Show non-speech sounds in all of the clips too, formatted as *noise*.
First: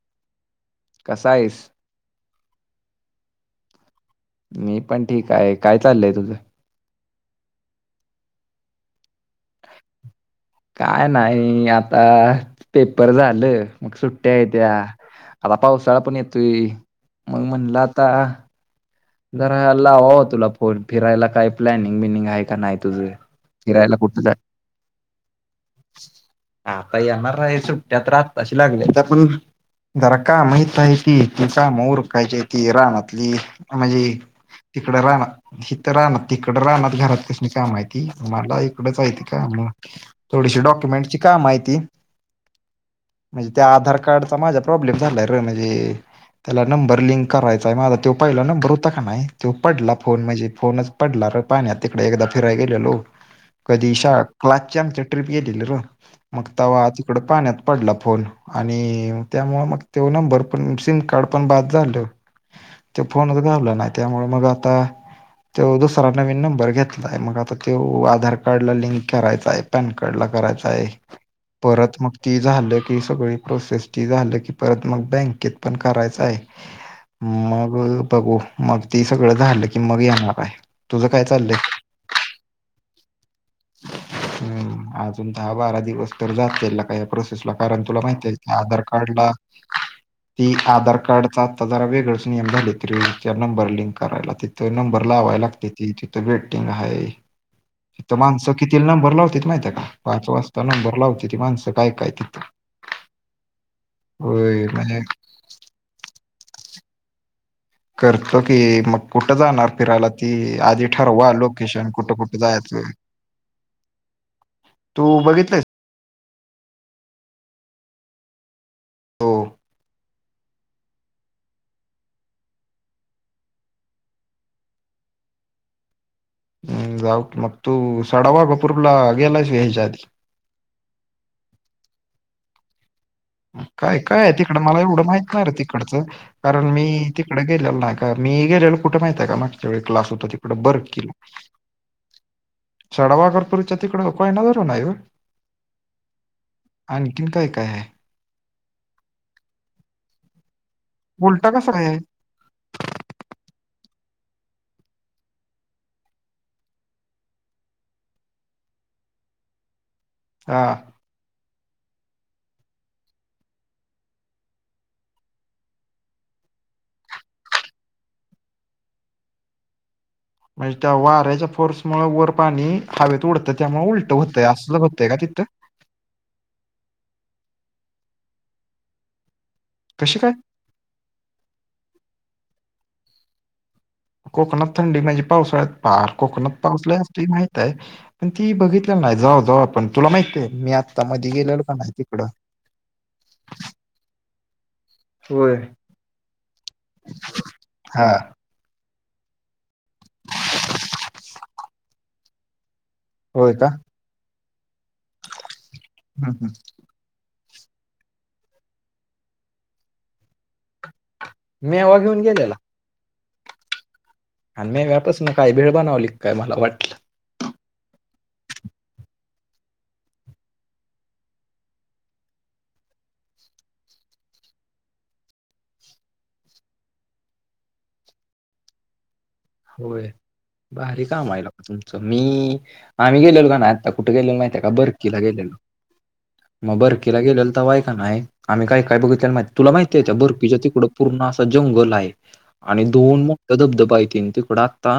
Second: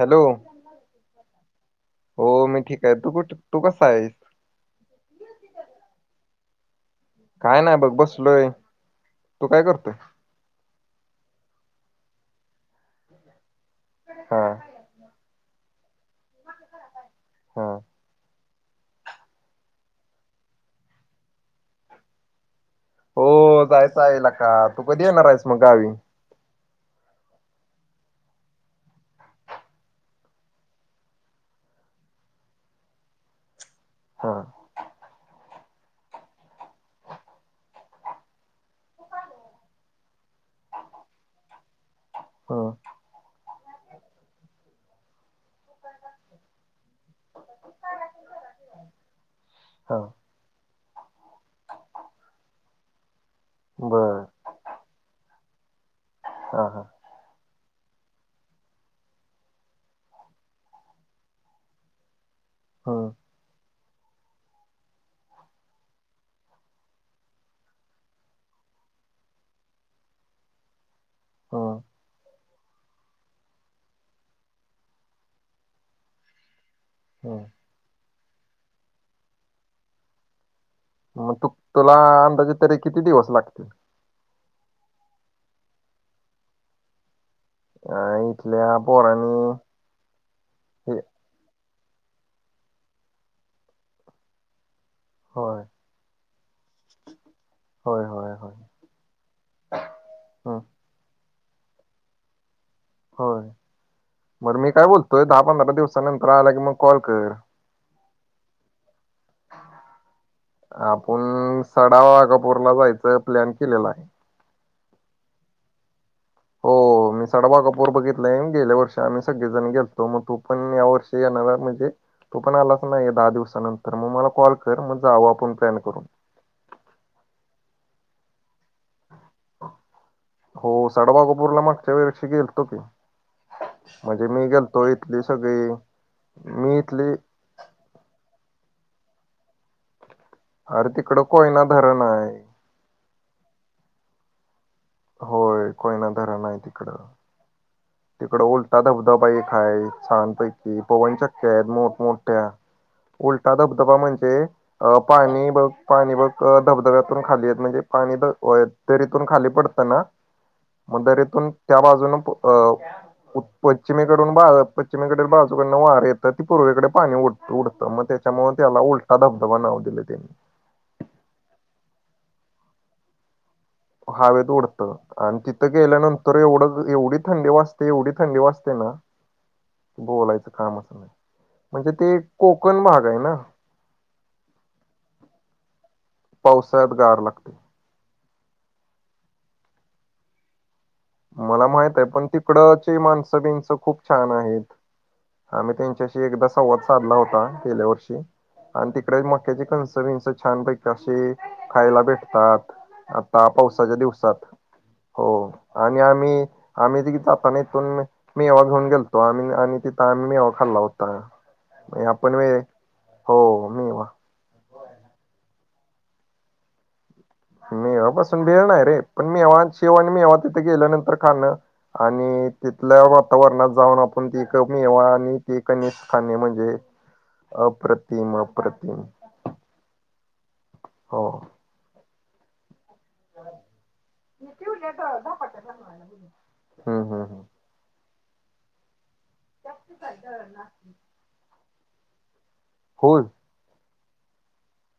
Hello कसा हाईस. हो मी ठीक आहे. तू कुठ, तू कसा आहेस. मी पण ठीक आहे. काय चाललय तुझ. काय नाही बघ बसलोय. तू काय करतोय? काय नाही आता पेपर झाल. मग सुट्ट्या हा हाईत्या. आता पावसाळा पण येतोय. मग हा म्हणल आता जरा लावावा तुला फोन. फिरायला काही प्लॅनिंग बिनिंग आहे का नाही. तुझं? हो फिरायला जायच आहे‌ कुठं जाय लका. तू कधी येणार आहेस मग गावी‌. आता येणार आहे. सुट्ट्यात आताशी लागल्याता पण. जर काम इथ आहे की. ति काम ऊरकायची आहे ती राणातली. म्हणजे हा तिकड राहण हिथ राणात, तिकड राणात घरातल्यासनी काम हाईती. मला इकडच हाईती काम. थोडीशी डॉक्युमेंटची काम हाईती. ह म्हणजे, त्या आधार कार्डचा माझा प्रॉब्लेम झालाय र. म्हणजे त्याला नंबर लिंक करायचाय माझा. तो पहिला नंबर नंबर होता का नाही, तो पडला हा फोन. म्हणजे फोनच पडला र पाण्यात. तिकडे एकदा फिरायला गेलेलो. कधी बर शा, क्लासची आमची ट्रिप गेलेली र मग हा हा तवा तिकड पाण्यात पडला फोन. आणि त्यामुळे मग तो नंबर पण, सिम कार्ड पण बाद झाल. तो हम्म फोनच गावला नाही. त्यामुळे मग आता तो दुसरा नवीन नंबर घेतला आहे. मग आता तो आधार कार्डला लिंक करायचा आहे. पॅन कार्ड ला करायचा आहे. हम्म परत मग ती झाल की सगळी प्रोसेस ते झाल की, परत मग बँकेत पण करायच आहे. हम्म मग बघू, मग ती सगळ झाल की मग येणार आहे. तुझं काय मग तू, चाललंय? तुला अंदाजे तरी किती दिवस लागतील. हम्म, अजून दहा बारा दिवस तर जातेल त्यांला काय प्रोसेसला. कारण अ तुला माहिती आहे इथल्या आधार कार्डला पोरानी ती आधार हे कार्डचा आता जरा वेगळच नियम झालेत रे. ते नंबर लिंक करायला. तिथ नंबर लावाय होय लागत. तिथे वेटिंग आहे. होय तिथ होय माणस होय किती ते नंबर लावत्यात माहितीय का? पाच हम्म वाजता नंबर लावतेत माणस काय काय तिथ. होय, बर मी काय म्हणजे बोलतोय, दहा पंधरा दिवसानंतर आला की मग कॉल कर. करतो की, मग कुठ जाणार फिरायला. ती आधी ठरवा लोकेशन कुठ कुठे जा जायचा प्लॅन केलेला आहे. तू बघितलय. हो मी सडाबाकपूर बघितलाय. गेल्या वर्षी आम्ही हो सगळेजण गेलतो. मग तू पण या वर्षी येणार हाय म्हणजे तु पण आलास ना, एक दहा दिवसानंतर मग मला कॉल कर. मग जाऊ आपण प्लॅन करून. हम्म जाऊ की मग. तु सडावागपूरला गेला आहेस काय हेच्या आधी. हो सडावाकपूरला मागच्या वर्षी गेलतो की. काय काय म्हणजे हाय मी तिकडं मला गेलतो एवढं इथली माहित नाही रे सगळी तिकडचं कारण मी ति तीकडं गेल्यालो नाही का मी गेलेला कुठं माहिती हाय का मागच्या व क्लास हुता अरं तिकडं कोयना धरण हाय सडावागापूरच्या तिकडं कोयना धरण हाय होय? होय कोयना धराण आहे तिकडं आणखीन काय काय आहे तिकडं उलटा धबधबा एक हाय छानपैकी पवन उलटा चक्क्या आहेत कसा काय आहे मोठमोठ्या उलटा धबधबा म्हणजे अ पाणी बघ पाणी बघ धबधब्यातून खाली येत म्हणजे पाणी तरीपण खाली पडत तना हा म दरीतून त्या बाजूनं अं पश्चिमेकडून बा पश्चिमेकडील बाजूकडन वार येतात ती पूर्वेकडे पाणी ऊढतं उडत म त्याच्यामुळं त्याला उलटा धबधबा नाव दिले त्यांनी म्हणजे त्या वाऱ्याच्या फोर्समुळ वर पाणी हवेत उडत. त्यामुळं उलटं होतंय असल होतय का तिथं? तीथं गेल्यानंतर एवढं एवढी थंडी वाजते एवढी थंडी वाजते ना कशी काय बोलायचं कामच नाही, म्हणजे ते कोकण भाग आहे ना. कोकणात थंडी म्हणजे पावसाळ्यात पार कोकणात पाऊस लय पावसाळ्यात गार असतोय लागते माहित हाय पण ती बघितलेला नाही जाऊ जाऊ आपण तुला माहितेय मी आ मला माहित आहे, पण तिकडची माणसंबींनस खूप छान आहेत. होय आम्ही त्यांच्याशी एकदा संवाद साधला होता गेल्या हा वर्षी. आणि तिकडं मक्याची कनसं बीनसं छानपैकी अशी खायला भेटतात. आता होय का पावसाच्या दिवसात. हो आणि हम्म, आम्ही हम्म. आम्ही ते जाताना इथून मेवा घेऊन गेलतो आम्ही आणि तिथं आम्ही मेवा खाल्ला होता. मेवा घेऊन आपण गेलेला वेळे हो मेवा. आणि मेव्यापासन काय भेळ बनवली काय? मला वाटल. मेवा पासून भेळ नाही रे, पण मेवा शेव आणि मेवा तिथे गेल्या नंतर खाणं- आणि तिथल्या वातावरणात जाऊन आपण ते मेवा आणि ते कनिस खाणे म्हणजे अप्रतिम अप्रतिम होय भारी हो काम हाय लका तुमचं, मी आम्ही गेलो का नाय आता कुठं गेलेलो माहीते का बरकीला गेलेलो. *inaudible* म बरकीला हम्म हम्म गेलेलो तवा हाय का नाय- आम्ही काय काय बघितलेल माहि तुला माहितीय का त्या बर्कीच्या तिकडं पूर्ण असा जंगल हाय. आणि होय दोन मोठ धबधबा हायतीन. तिकडं आता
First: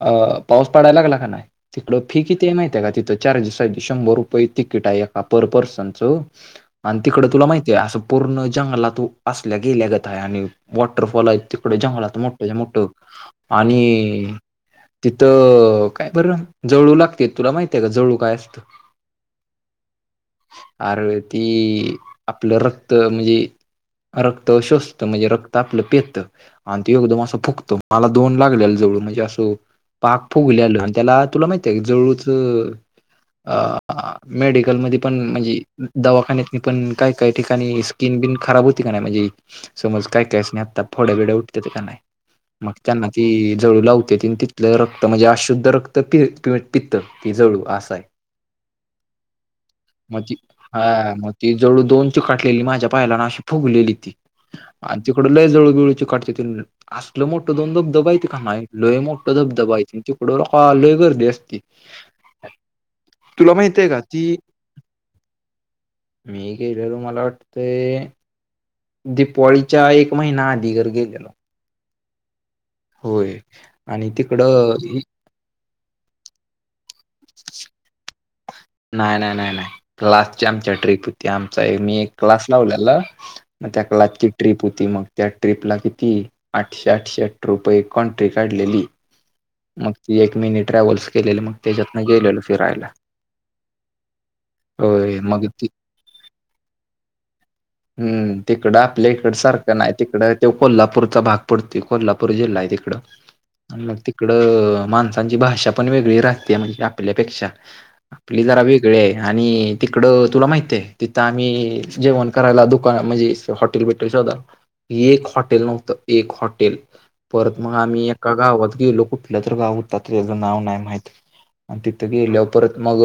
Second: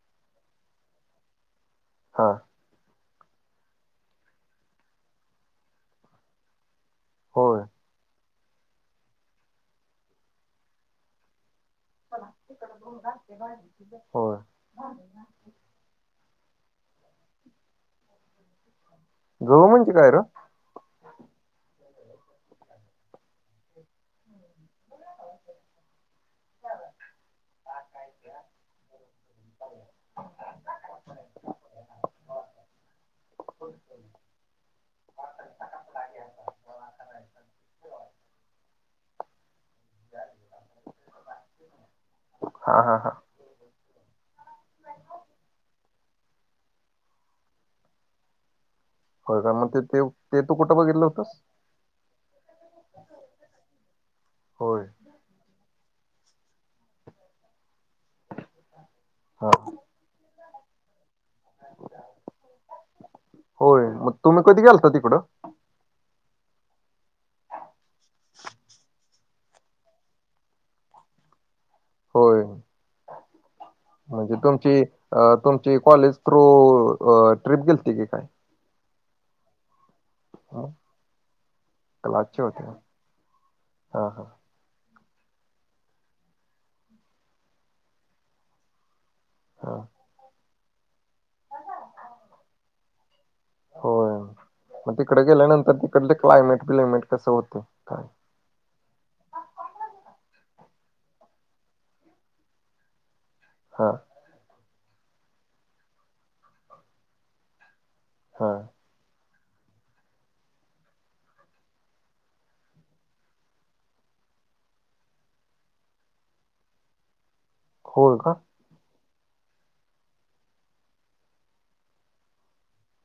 अ पाऊस पडाय लागला का नाय, तिकडं फी हा किती आहे माहती का तिथं चार्जेस हायती शंभर रुपये तिकीटाय एका पर पर्सन चं. आणि तिकड तुला होय माहितीय, असं पूर्ण जंगलातू असल्या गेल्या गत आहे आणि वॉटरफॉल हाइत. तिकड जंगलात मोठंच्या मोठं. आणि होय तिथं काय बरं जळू लागतेत. तुला माहितीय का जळू काय असतं? जळू म्हणजे काय रं? अर ते आपलं रक्त म्हणजे रक्त शोषतं म्हणजे रक्त आपलं पेतं आणि ते एकदम असं फुगतं. मला दोन लागल्यालं जळू, म्हणजे असं पाक फुगल्यालं, आणि त्याला तुला माहितय जळूचं अं आं मेडिकलमध्ये पण म्हणजे दवाखान्यातनी पण काय काय ठिकाणी स्किन बिन खराब होती का नाय, म्हणजे समज काय कायसनी आता फोड्या बीड्या उटत्याती का नाय? हा हा त्यांना हा ती जळू लावत्याती आणि ती तलं रक्त म्हणजे अशुद्ध रक्त पि पि पितं ते जळू आसाय. होय का मग ते ते मं ती ते तू कुठं हा बघितलं मग होतंस ती जळू दोन चिकाटलेली माझ्या पायाला आन अशी फुगलेली ती. होय आणि तिकडं लै जळू बिळू चिकाटतित, असलं मोठं दोन धबधबं आहिती का माही लोय मोठ हा धबधबाय हाय तिकडं लोय गर्दी असते. तुला होय माहितेय का मग की तुम्ही कधी गेलता तिकडं मी गेलेलो, मला वाटतंय दिपवाळीच्या एक महिना आधी घर गेलेलो. होय होय. आणि म्हणजे तिकडं तुमची, अं तुम ती कॉलेज थ्रू ट्रिप गेलती की काय? नाही नाही नाही क्लासची आमच्या ट्रीप होती, आमचा मी एक क्लासची क्लास होती लावलेला. मग त्या हा हा क्लासची ट्रीप होती मग. त्या ट्रीपला किती, आठशे आठशे रुपये कॉन्ट्री काढलेली. हा मग ती एक मिनी ट्रॅव्हल्स केलेले मंग. त्याच्यातनं गेलेलो फिरायला. होय मग होय तिकडे ती गेल्यानंतर तिकडलं क्लायमेट, ब्ली मेट कस होते? हम्म तिकडं आपल्या इकड सारखं नाही तिकडं त्यो कोल्हापूरचा भाग पडतोय कोल्हापूर जिल्हा आहे तिकडं. *inaudible* हा मग तिकडं माणसांची भाषा पण वेगळी राहतिया, म्हणजे आपल्यापेक्षा आपली हा जरा वेगळी आहे. आणि तिकडं तुला माहिताये? तिथं आम्ही जेवण करायला दुकान म्हणजे हॉटेल बिटेल शोधा. एक हॉटेल नव्हतं, एक हॉटेल. परत मग आम्ही होय एका का गावात गेलो. कुठल्या तर गाव हुतं, त्याचं नाव नाही माहित. अन तितं गेल्यावर परत मग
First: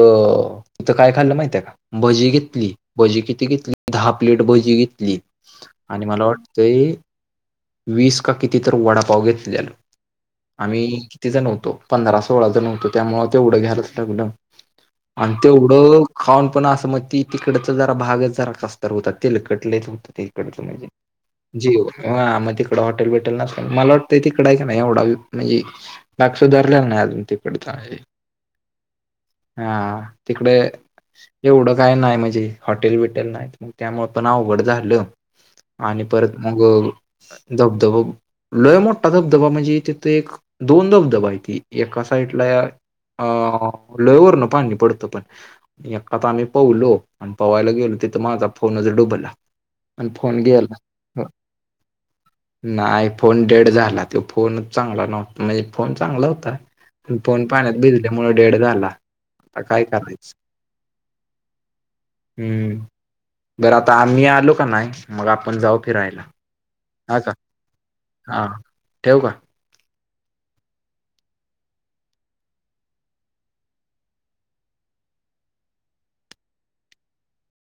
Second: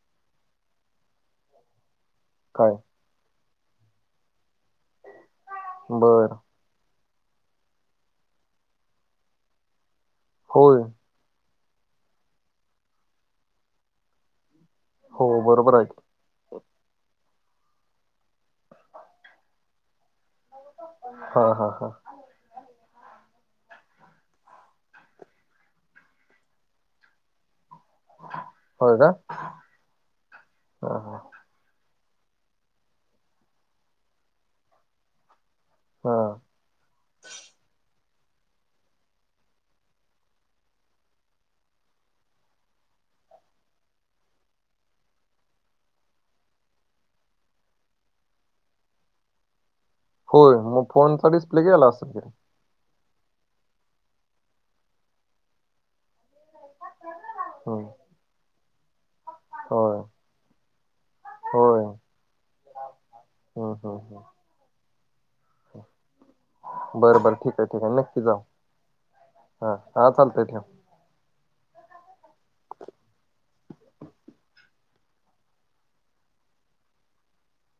तिथं काय खाल्लं माहितये का, भजी घेत काय भजी किती घेतली, दहा प्लेट भजी घेतली. आणि मला बर वाट ते वीस का किती तर वडापाव घेतल्यालं, होय आम्ही किती जण होतो, पंधरा सोळा जण होतो. त्यामुळं तेवढं घ्यायलाच लागलं, हो आणि बरोबर आहे की तेवढं खाऊन पण असं म ते तिकडचं जरा भागच जरा कसातर होता. तेलकट होत ते. *unintelligible* पाहिजे हा हा जेवण हा मं तिकडं हॉटेल बिटेल नसल. मला वाटतंय तिकडं आहे का नाही एवढा म्हणजे भाग सुधारलल्याला नाही अजून तिकडचा होय का? हा तिकडे हा हा एवढं काय नाही, म्हणजे हॉटेल बिटेल नाहीत मंग त्यामुळ पण अवघड झालं, आणि हा परत मग धबधब लय मोठा धबधबा म्हणजे तिथ एक दोन धबधबा आहेती. एका साइटला अ लय वरनं पाणी पडतं पण. एकात आम्ही पव्हलो आणि पोहायला गेलो तिथं माझा फोनचं डुबला आणि फोन होय गेला. मग, फोनचा डिस्प्ले गेला असल किरे. नाय फोन डेड झाला, त्यो फोनच चांगला नव्हता म्हणजे फोन चांगला होता. फोन पाण्यात हम्म भिजल्यामुळे डेड झाला, आता काय करायचं? होये. हम्म.. बरं आता आम्ही हम्म आलू का नाही मग आपण जाऊ फिरायला. बर हा का बर ठीक आहे ठीक आहे नक्की जाऊ हा ठेवू का? हा हा चालतंय ठेव.